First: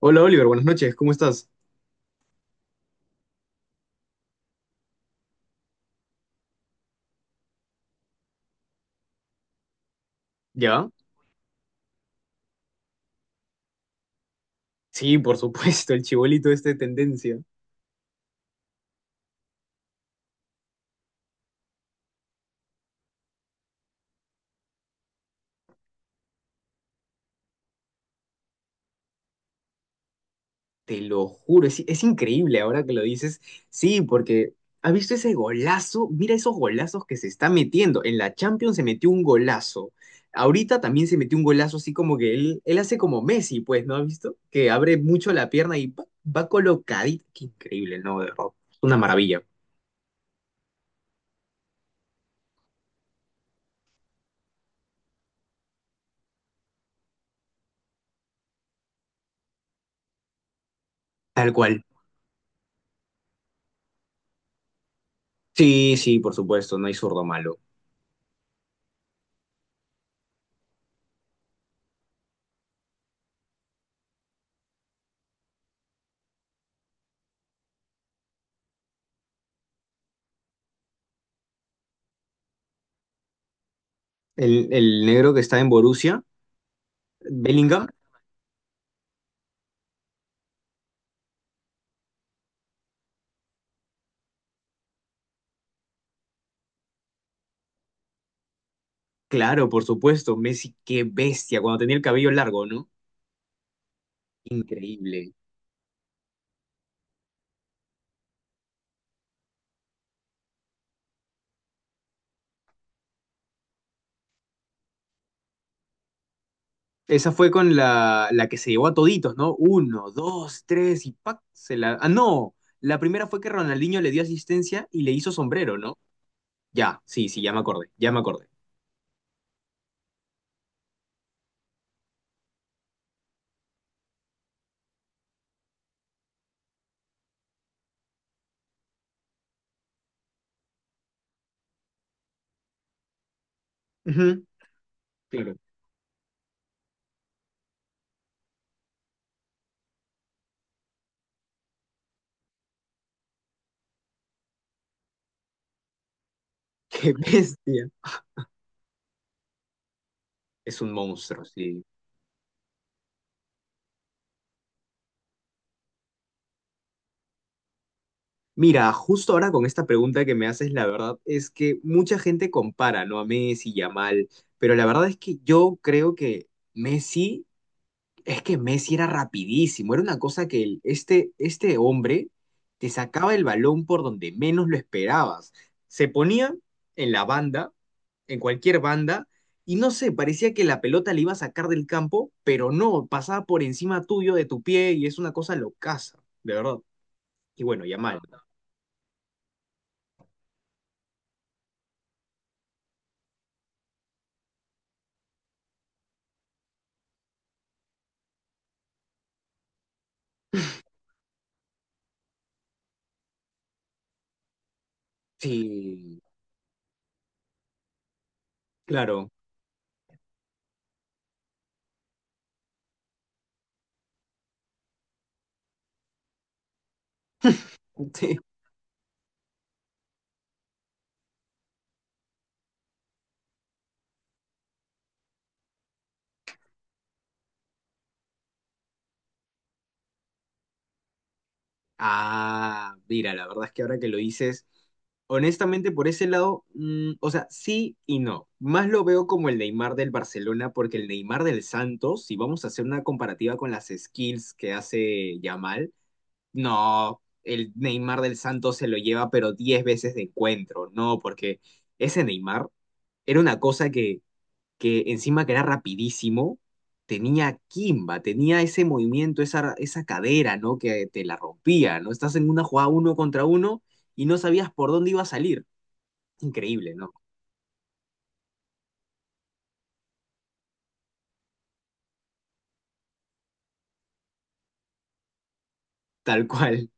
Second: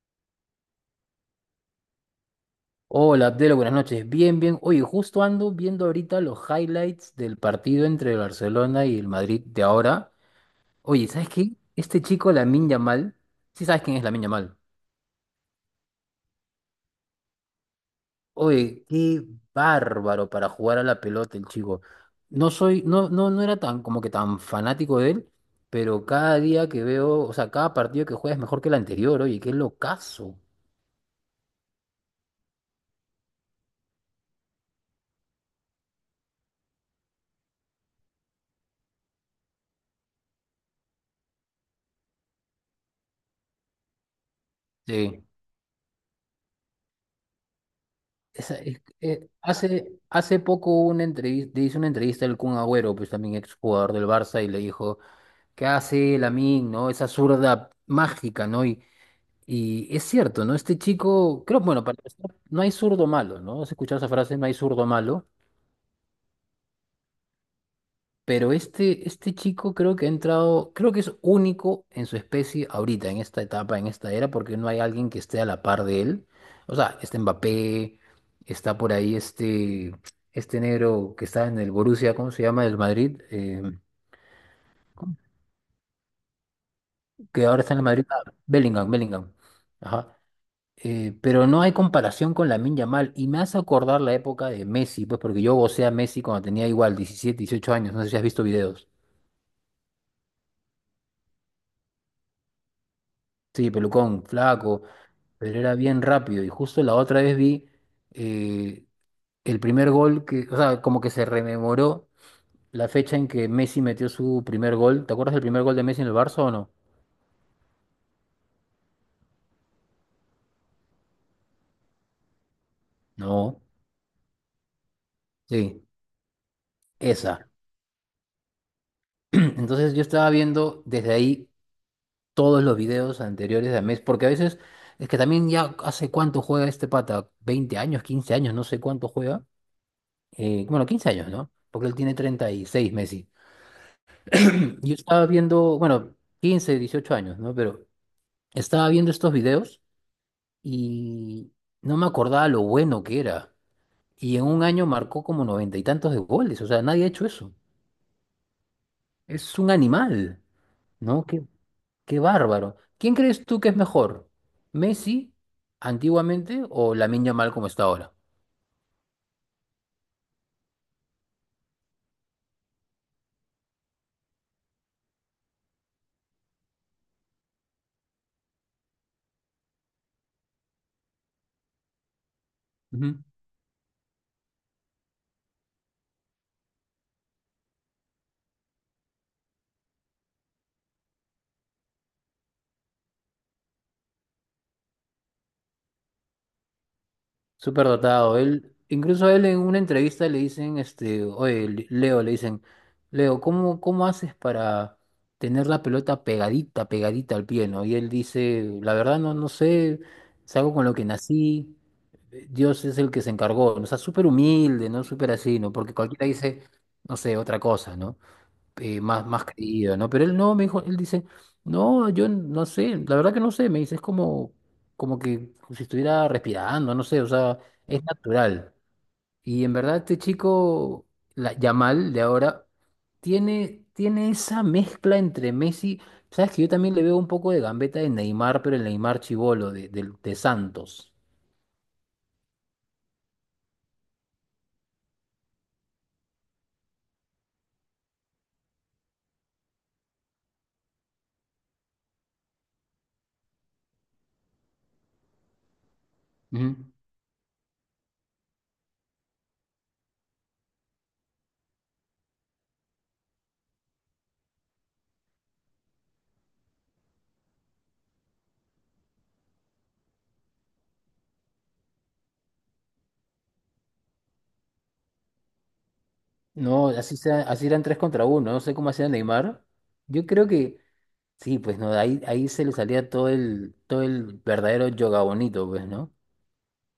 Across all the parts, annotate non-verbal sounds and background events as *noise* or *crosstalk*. Hola Oliver, buenas noches, ¿cómo estás? Hola, Abdelo, buenas noches. Bien, bien. Oye, justo ando viendo ahorita los highlights del partido entre el Barcelona y el Madrid de ahora. ¿Ya? Oye, ¿sabes qué? Este chico, Lamine Yamal, sí sabes quién es Lamine Yamal. Sí, por supuesto, el chibolito este de tendencia. Oye, qué bárbaro para jugar a la pelota el chico. No soy, no, no, no era tan como que tan fanático de él, pero cada día que veo, o sea, cada partido que juega es mejor que el anterior. Oye, qué locazo. Te lo juro, es increíble ahora que lo dices. Sí, porque ¿has visto ese golazo? Mira esos golazos que se está metiendo. En la Champions se metió un golazo. Ahorita también se metió un golazo así como que él hace como Messi, pues, ¿no has visto? Que abre Sí. mucho la pierna y pa, va colocadito. Qué increíble, ¿no? De verdad. Esa- es- Una eh, maravilla. hace, hace poco hubo una entrevista, hizo una entrevista al Kun Agüero, pues también exjugador del Barça, y le dijo, ¿qué hace Lamine, no? Esa zurda mágica, ¿no? Y es cierto, ¿no? Este chico, Tal creo, bueno, cual. para empezar, no hay zurdo malo, ¿no? ¿Has escuchado esa frase? No hay zurdo malo. Sí, sí, por supuesto, no hay zurdo malo. Pero este chico creo que ha entrado, creo que es único en su especie ahorita, en esta etapa, en esta era, porque no hay alguien que esté a la par de él. O sea, está Mbappé, está por ahí este negro que está en el Borussia, ¿cómo se llama? Del Madrid, El ¿cómo? negro que está en Borussia, Que ahora está en el Bellingham. Madrid. Ah, Bellingham, Bellingham. Ajá. Pero no hay comparación con Lamine Yamal. Y me hace acordar la época de Messi, pues porque yo gocé a Messi cuando tenía igual 17 18 años. No sé si has visto videos. Claro, por supuesto, Messi, qué bestia, cuando tenía el cabello largo, ¿no? Sí, pelucón, flaco. Increíble. Pero era bien rápido. Y justo la otra vez vi eh, el primer gol que, o sea, como que se rememoró la fecha en que Messi metió su primer gol. ¿Te acuerdas del primer gol de Messi en el Barça o no? Esa fue con la que se llevó a toditos, ¿no? Uno, dos, tres y ¡pac! Se la. Ah, no, la primera fue que No. Ronaldinho le dio asistencia y le hizo sombrero, Sí, ¿no? Ya, sí, sí, esa. ya me acordé, ya me acordé. *clears throat* Entonces yo estaba viendo desde ahí todos los videos anteriores de Messi, porque a veces es que también ya hace cuánto juega este pata, 20 años, 15 años, no sé cuánto juega. Bueno, 15 años, ¿no? Porque él tiene 36 Messi. Ujú, *clears throat* Yo estaba claro. viendo, bueno, 15 18 años, ¿no? Pero estaba viendo estos videos y no me acordaba lo bueno que era. Y en un año marcó como noventa y tantos de goles. O sea, nadie ha Qué hecho eso. bestia. Es un animal, Es un ¿no? monstruo, Qué, sí. qué bárbaro. ¿Quién crees tú que es mejor? ¿Messi antiguamente o Lamine Yamal como está ahora? Mira, justo ahora con esta pregunta que me haces, la verdad es que mucha gente compara, ¿no? A Messi y a Mal, pero la verdad es que yo creo que Messi. Es que Messi era rapidísimo, era una cosa que este hombre te Ujú. sacaba el balón por donde menos lo esperabas. Se ponía en la banda, en cualquier banda, y no sé, parecía que la pelota le iba a sacar del campo, pero no, pasaba por encima tuyo, de tu pie, y es una cosa locaza, de verdad. Y bueno, Súper Yamal. dotado. Él, incluso a él en una entrevista le dicen, oye, Leo, le dicen, Leo, ¿cómo haces para tener la pelota pegadita, pegadita al pie, ¿no? Y él dice, la verdad no sé, es algo con lo que nací, Dios es el que se encargó, ¿no? O sea, súper humilde, ¿no? Súper así, ¿no? Porque Sí, cualquiera dice, no sé, otra cosa, ¿no? eh, más, claro. más creído, ¿no? Pero él no, me dijo, él dice, no, yo no sé, la verdad que no sé, me dice, es como que si estuviera respirando, no sé, o sea, es *laughs* natural. Y en verdad este chico, Yamal de ahora, tiene esa mezcla entre Messi, sabes que yo también le veo un poco de gambeta de Neymar, pero el Neymar chibolo de Santos. Ah, mira, la verdad es que ahora que lo dices, honestamente por ese lado, o sea, sí y no. Más lo veo como el Neymar del Barcelona, porque el Neymar del Santos, si vamos a hacer una comparativa con las skills que hace Yamal, Ujú. no, el Neymar del Santos se lo lleva pero 10 veces de encuentro, no, porque ese Neymar era una cosa que encima que era rapidísimo, tenía Kimba, tenía ese movimiento, esa cadera, ¿no? Que te la rompía, ¿no? Estás en una jugada uno contra uno y no sabías por dónde iba a salir. No, Increíble, ¿no? así sea, así eran tres contra uno, no sé cómo hacía Neymar. Yo creo que. Sí, pues no, ahí se le salía todo el verdadero yoga bonito, pues, ¿no? Tal cual,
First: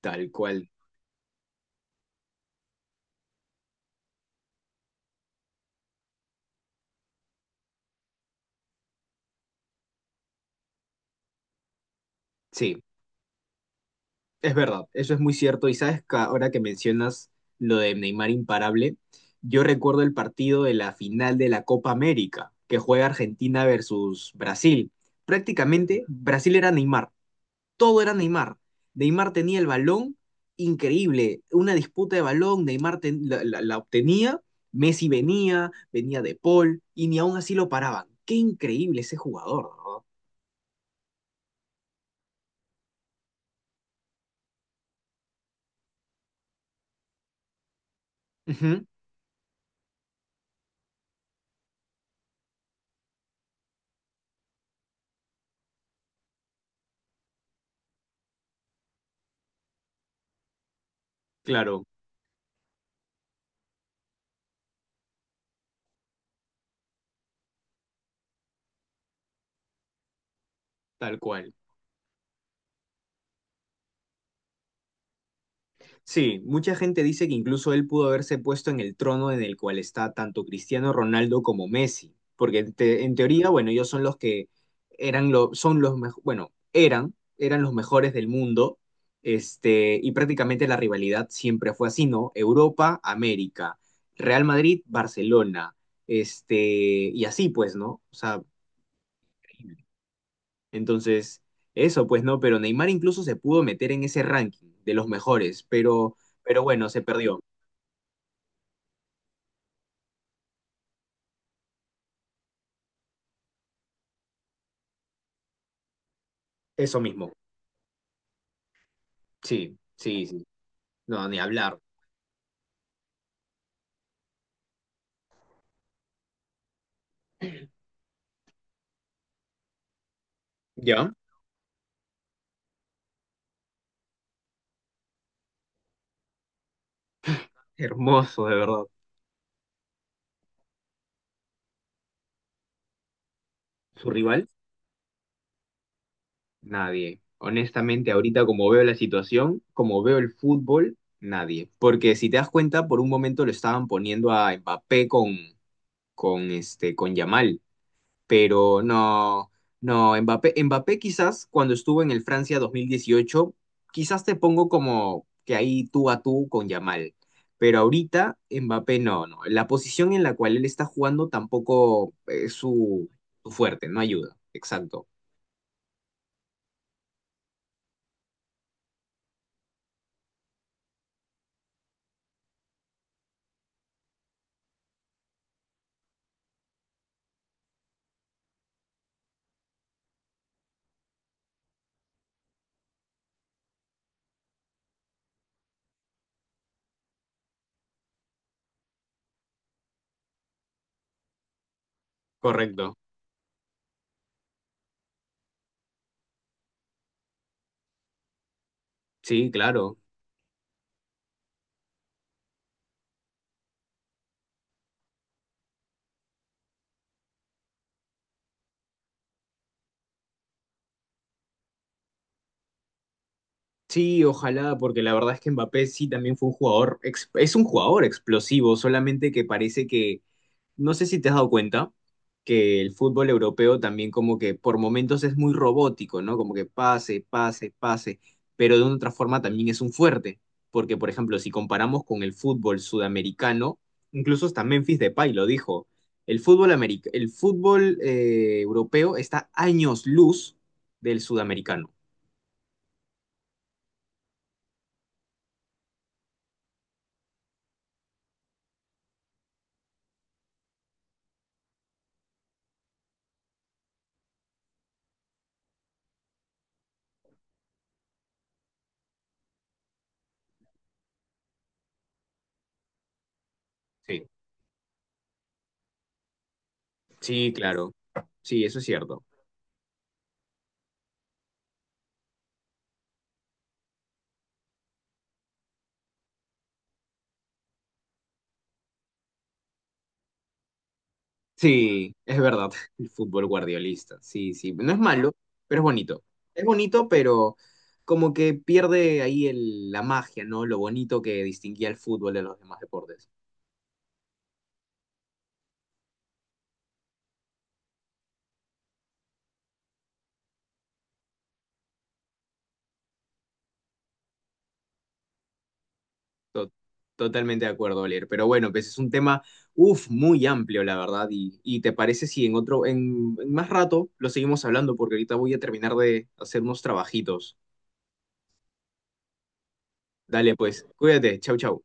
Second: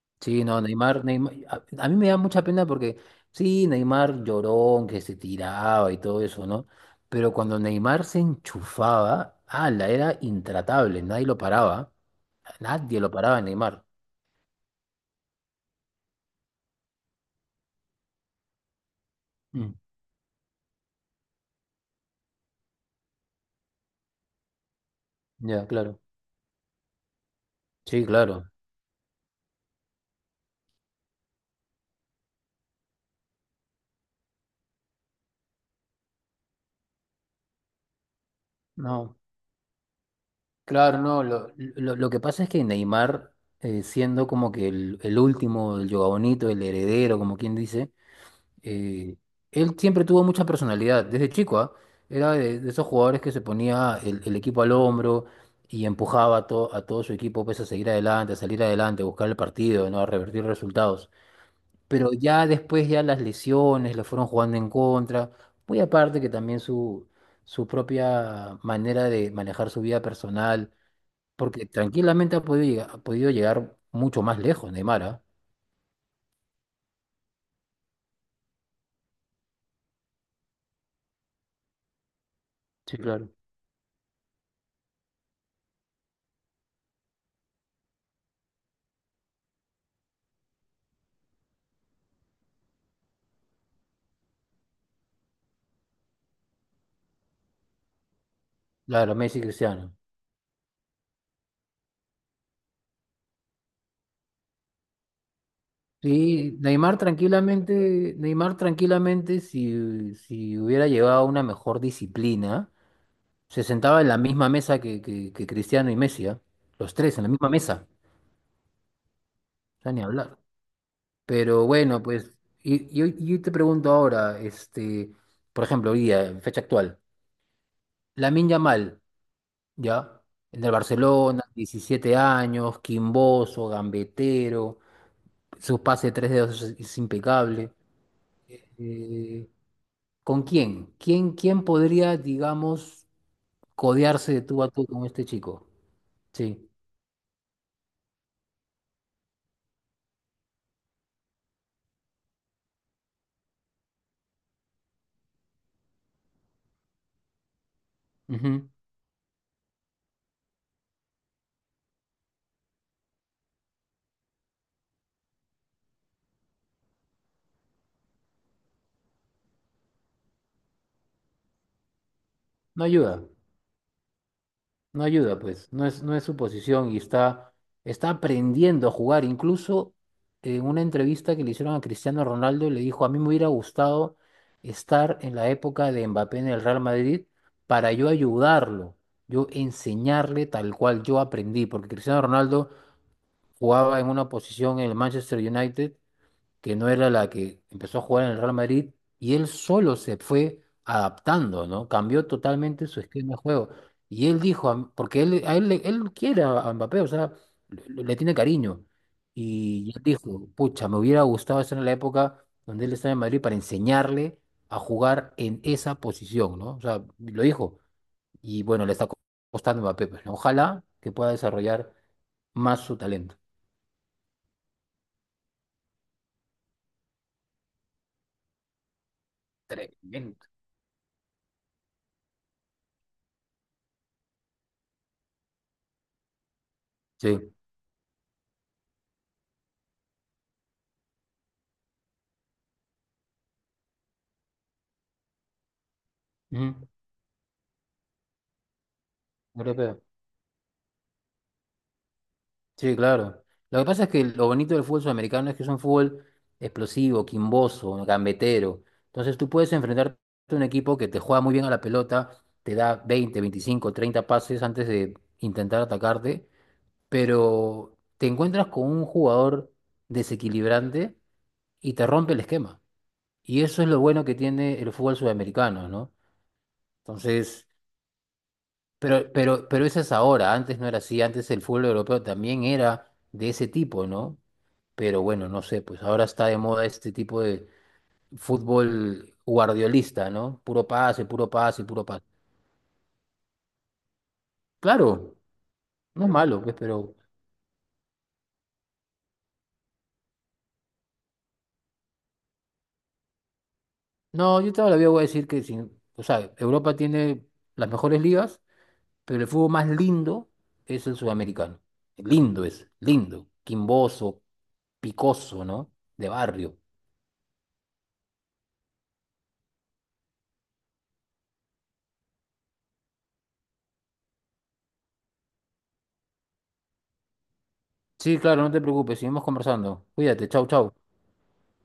tal Sí, no, cual. Neymar, Neymar, a mí me da mucha pena porque, sí, Neymar llorón, que se tiraba y todo eso, ¿no? Pero cuando Neymar se enchufaba, ala, era intratable, nadie lo paraba, Sí, nadie lo paraba a Neymar. es verdad, eso es muy cierto. Y sabes que ahora que mencionas lo de Neymar imparable, yo Mm, recuerdo el partido de la final de la Copa América, que juega Argentina versus Brasil. ya, claro. Prácticamente Brasil era Neymar. Todo Sí, era claro. Neymar. Neymar tenía el balón, increíble, una disputa de balón, Neymar la obtenía, Messi venía, venía de Paul, y ni aún así lo paraban. Qué increíble No, ese jugador, ¿no? claro, no, lo que pasa es que Neymar, siendo como que el último, el yoga bonito, el heredero, como quien dice, Ujú, eh, él siempre tuvo mucha personalidad, desde chico, ¿ah? Era de esos jugadores que se ponía el equipo al hombro y empujaba a todo su equipo pues, a seguir adelante, a salir adelante, a buscar el partido, ¿no? A revertir resultados. claro, Pero ya después ya las lesiones le fueron jugando en contra, muy aparte que también su propia manera de manejar su vida personal, tal cual. porque tranquilamente ha podido llegar mucho más lejos, Neymar, ¿ah? Sí, mucha gente dice que incluso él pudo haberse puesto en el trono en el cual está tanto Cristiano Ronaldo como Messi, porque en, Sí, te- en claro. teoría, bueno, ellos son los que eran bueno, eran, eran los mejores del mundo, este, y prácticamente la rivalidad siempre fue así, ¿no? Europa, América, Real Madrid, Barcelona, este, y así pues, ¿no? O sea, Claro, Messi y Cristiano. entonces, eso pues, ¿no? Pero Neymar incluso se pudo meter en ese ranking de los mejores, Sí, pero bueno, se perdió. Neymar tranquilamente, si hubiera llevado una mejor disciplina, se sentaba en la misma mesa que Cristiano y Messi, ¿ah? Los Eso tres en la mismo. misma mesa, Sí, o sea, ni sí, hablar. sí. No, ni Pero hablar. bueno, pues, y yo te pregunto ahora, por ejemplo, hoy día, en fecha actual, Lamine Yamal, ¿ya? En el ¿Ya? Barcelona, 17 años, quimboso, gambetero, su pase de tres dedos es impecable. Hermoso, de verdad. Eh, ¿Con quién? ¿Quién podría, digamos, ¿Su codearse de rival? tú a tú con este chico? Sí. Nadie. Honestamente, ahorita como veo la situación, como veo el fútbol, nadie. Porque si te das cuenta, por un momento lo estaban poniendo a Mbappé con, con Yamal. Ujú. Pero no, no, Mbappé quizás cuando estuvo en el Francia 2018 quizás te pongo como que ahí tú a tú con Yamal, pero ahorita Mbappé no, no, la posición en la cual él está jugando tampoco es No su, ayuda, su fuerte, no ayuda, no exacto, ayuda, pues. No es, no es su posición y está aprendiendo a jugar. Incluso en una entrevista que le hicieron a Cristiano Ronaldo, le dijo, a mí me hubiera gustado estar en la época de Mbappé en el Real Madrid para yo ayudarlo, yo enseñarle tal cual yo aprendí, porque Cristiano Ronaldo jugaba en una posición en el Manchester United que no era la que empezó a jugar en el Real Madrid, y él solo se fue adaptando, ¿no? Cambió totalmente correcto, su esquema de juego. Y él dijo, porque él, a él, él quiere a Mbappé, o sea, le tiene cariño. sí, Y claro. él dijo, pucha, me hubiera gustado estar en la época donde él estaba en Madrid para enseñarle a jugar en esa posición, ¿no? O sea, lo dijo. Y bueno, le está costando a Mbappé, pues, ¿no? Ojalá que pueda desarrollar más su talento. Sí, ojalá, porque la verdad es que Mbappé sí también fue un jugador, es un jugador explosivo, solamente que parece que. Tremendo. No sé si te has dado cuenta que el fútbol europeo también como que por momentos es muy robótico, ¿no? Como que pase, Sí. pase, pase, pero de una otra forma también es un fuerte, porque por ejemplo, si comparamos con el fútbol sudamericano, incluso hasta Memphis Depay lo dijo, el fútbol Ujú. americ- el fútbol eh, europeo está Europeo. años luz del sudamericano. Sí, claro. Lo que pasa es que lo bonito del fútbol sudamericano es que es un fútbol explosivo, quimboso, gambetero. Entonces tú puedes enfrentarte a un equipo que te juega muy bien a la pelota, te da 20, 25, 30 pases antes de intentar atacarte, pero te encuentras con un jugador desequilibrante y te rompe el esquema. Y eso es lo bueno Sí. que tiene el fútbol sudamericano, ¿no? Sí, Entonces, claro. Sí, eso es cierto. pero eso es ahora, antes no era así, antes el fútbol europeo también era de ese tipo, ¿no? Pero bueno, no sé, pues ahora está de moda este tipo de fútbol guardiolista, ¿no? Puro pase, puro pase, puro Sí, pase. es verdad, *laughs* el fútbol guardiolista, sí, sí, no es malo, Claro, pero es bonito. no es malo, Es pues, bonito, pero pero como que pierde ahí la magia, ¿no? Lo bonito que distinguía el fútbol de los demás deportes. no, yo todavía voy a decir que sin, o sea, Europa tiene las mejores ligas, pero el fútbol más lindo es el sudamericano. Lindo es, lindo, quimboso, picoso, ¿no? De To- barrio. totalmente de acuerdo, Oliver. Pero bueno, pues es un tema, uff, muy amplio, la verdad. Y te parece si en otro, en más rato lo seguimos hablando, porque ahorita voy a terminar de hacer unos trabajitos. Sí, claro, no te preocupes, seguimos conversando. Cuídate, Dale, chau, pues, chau. cuídate, chau, chau.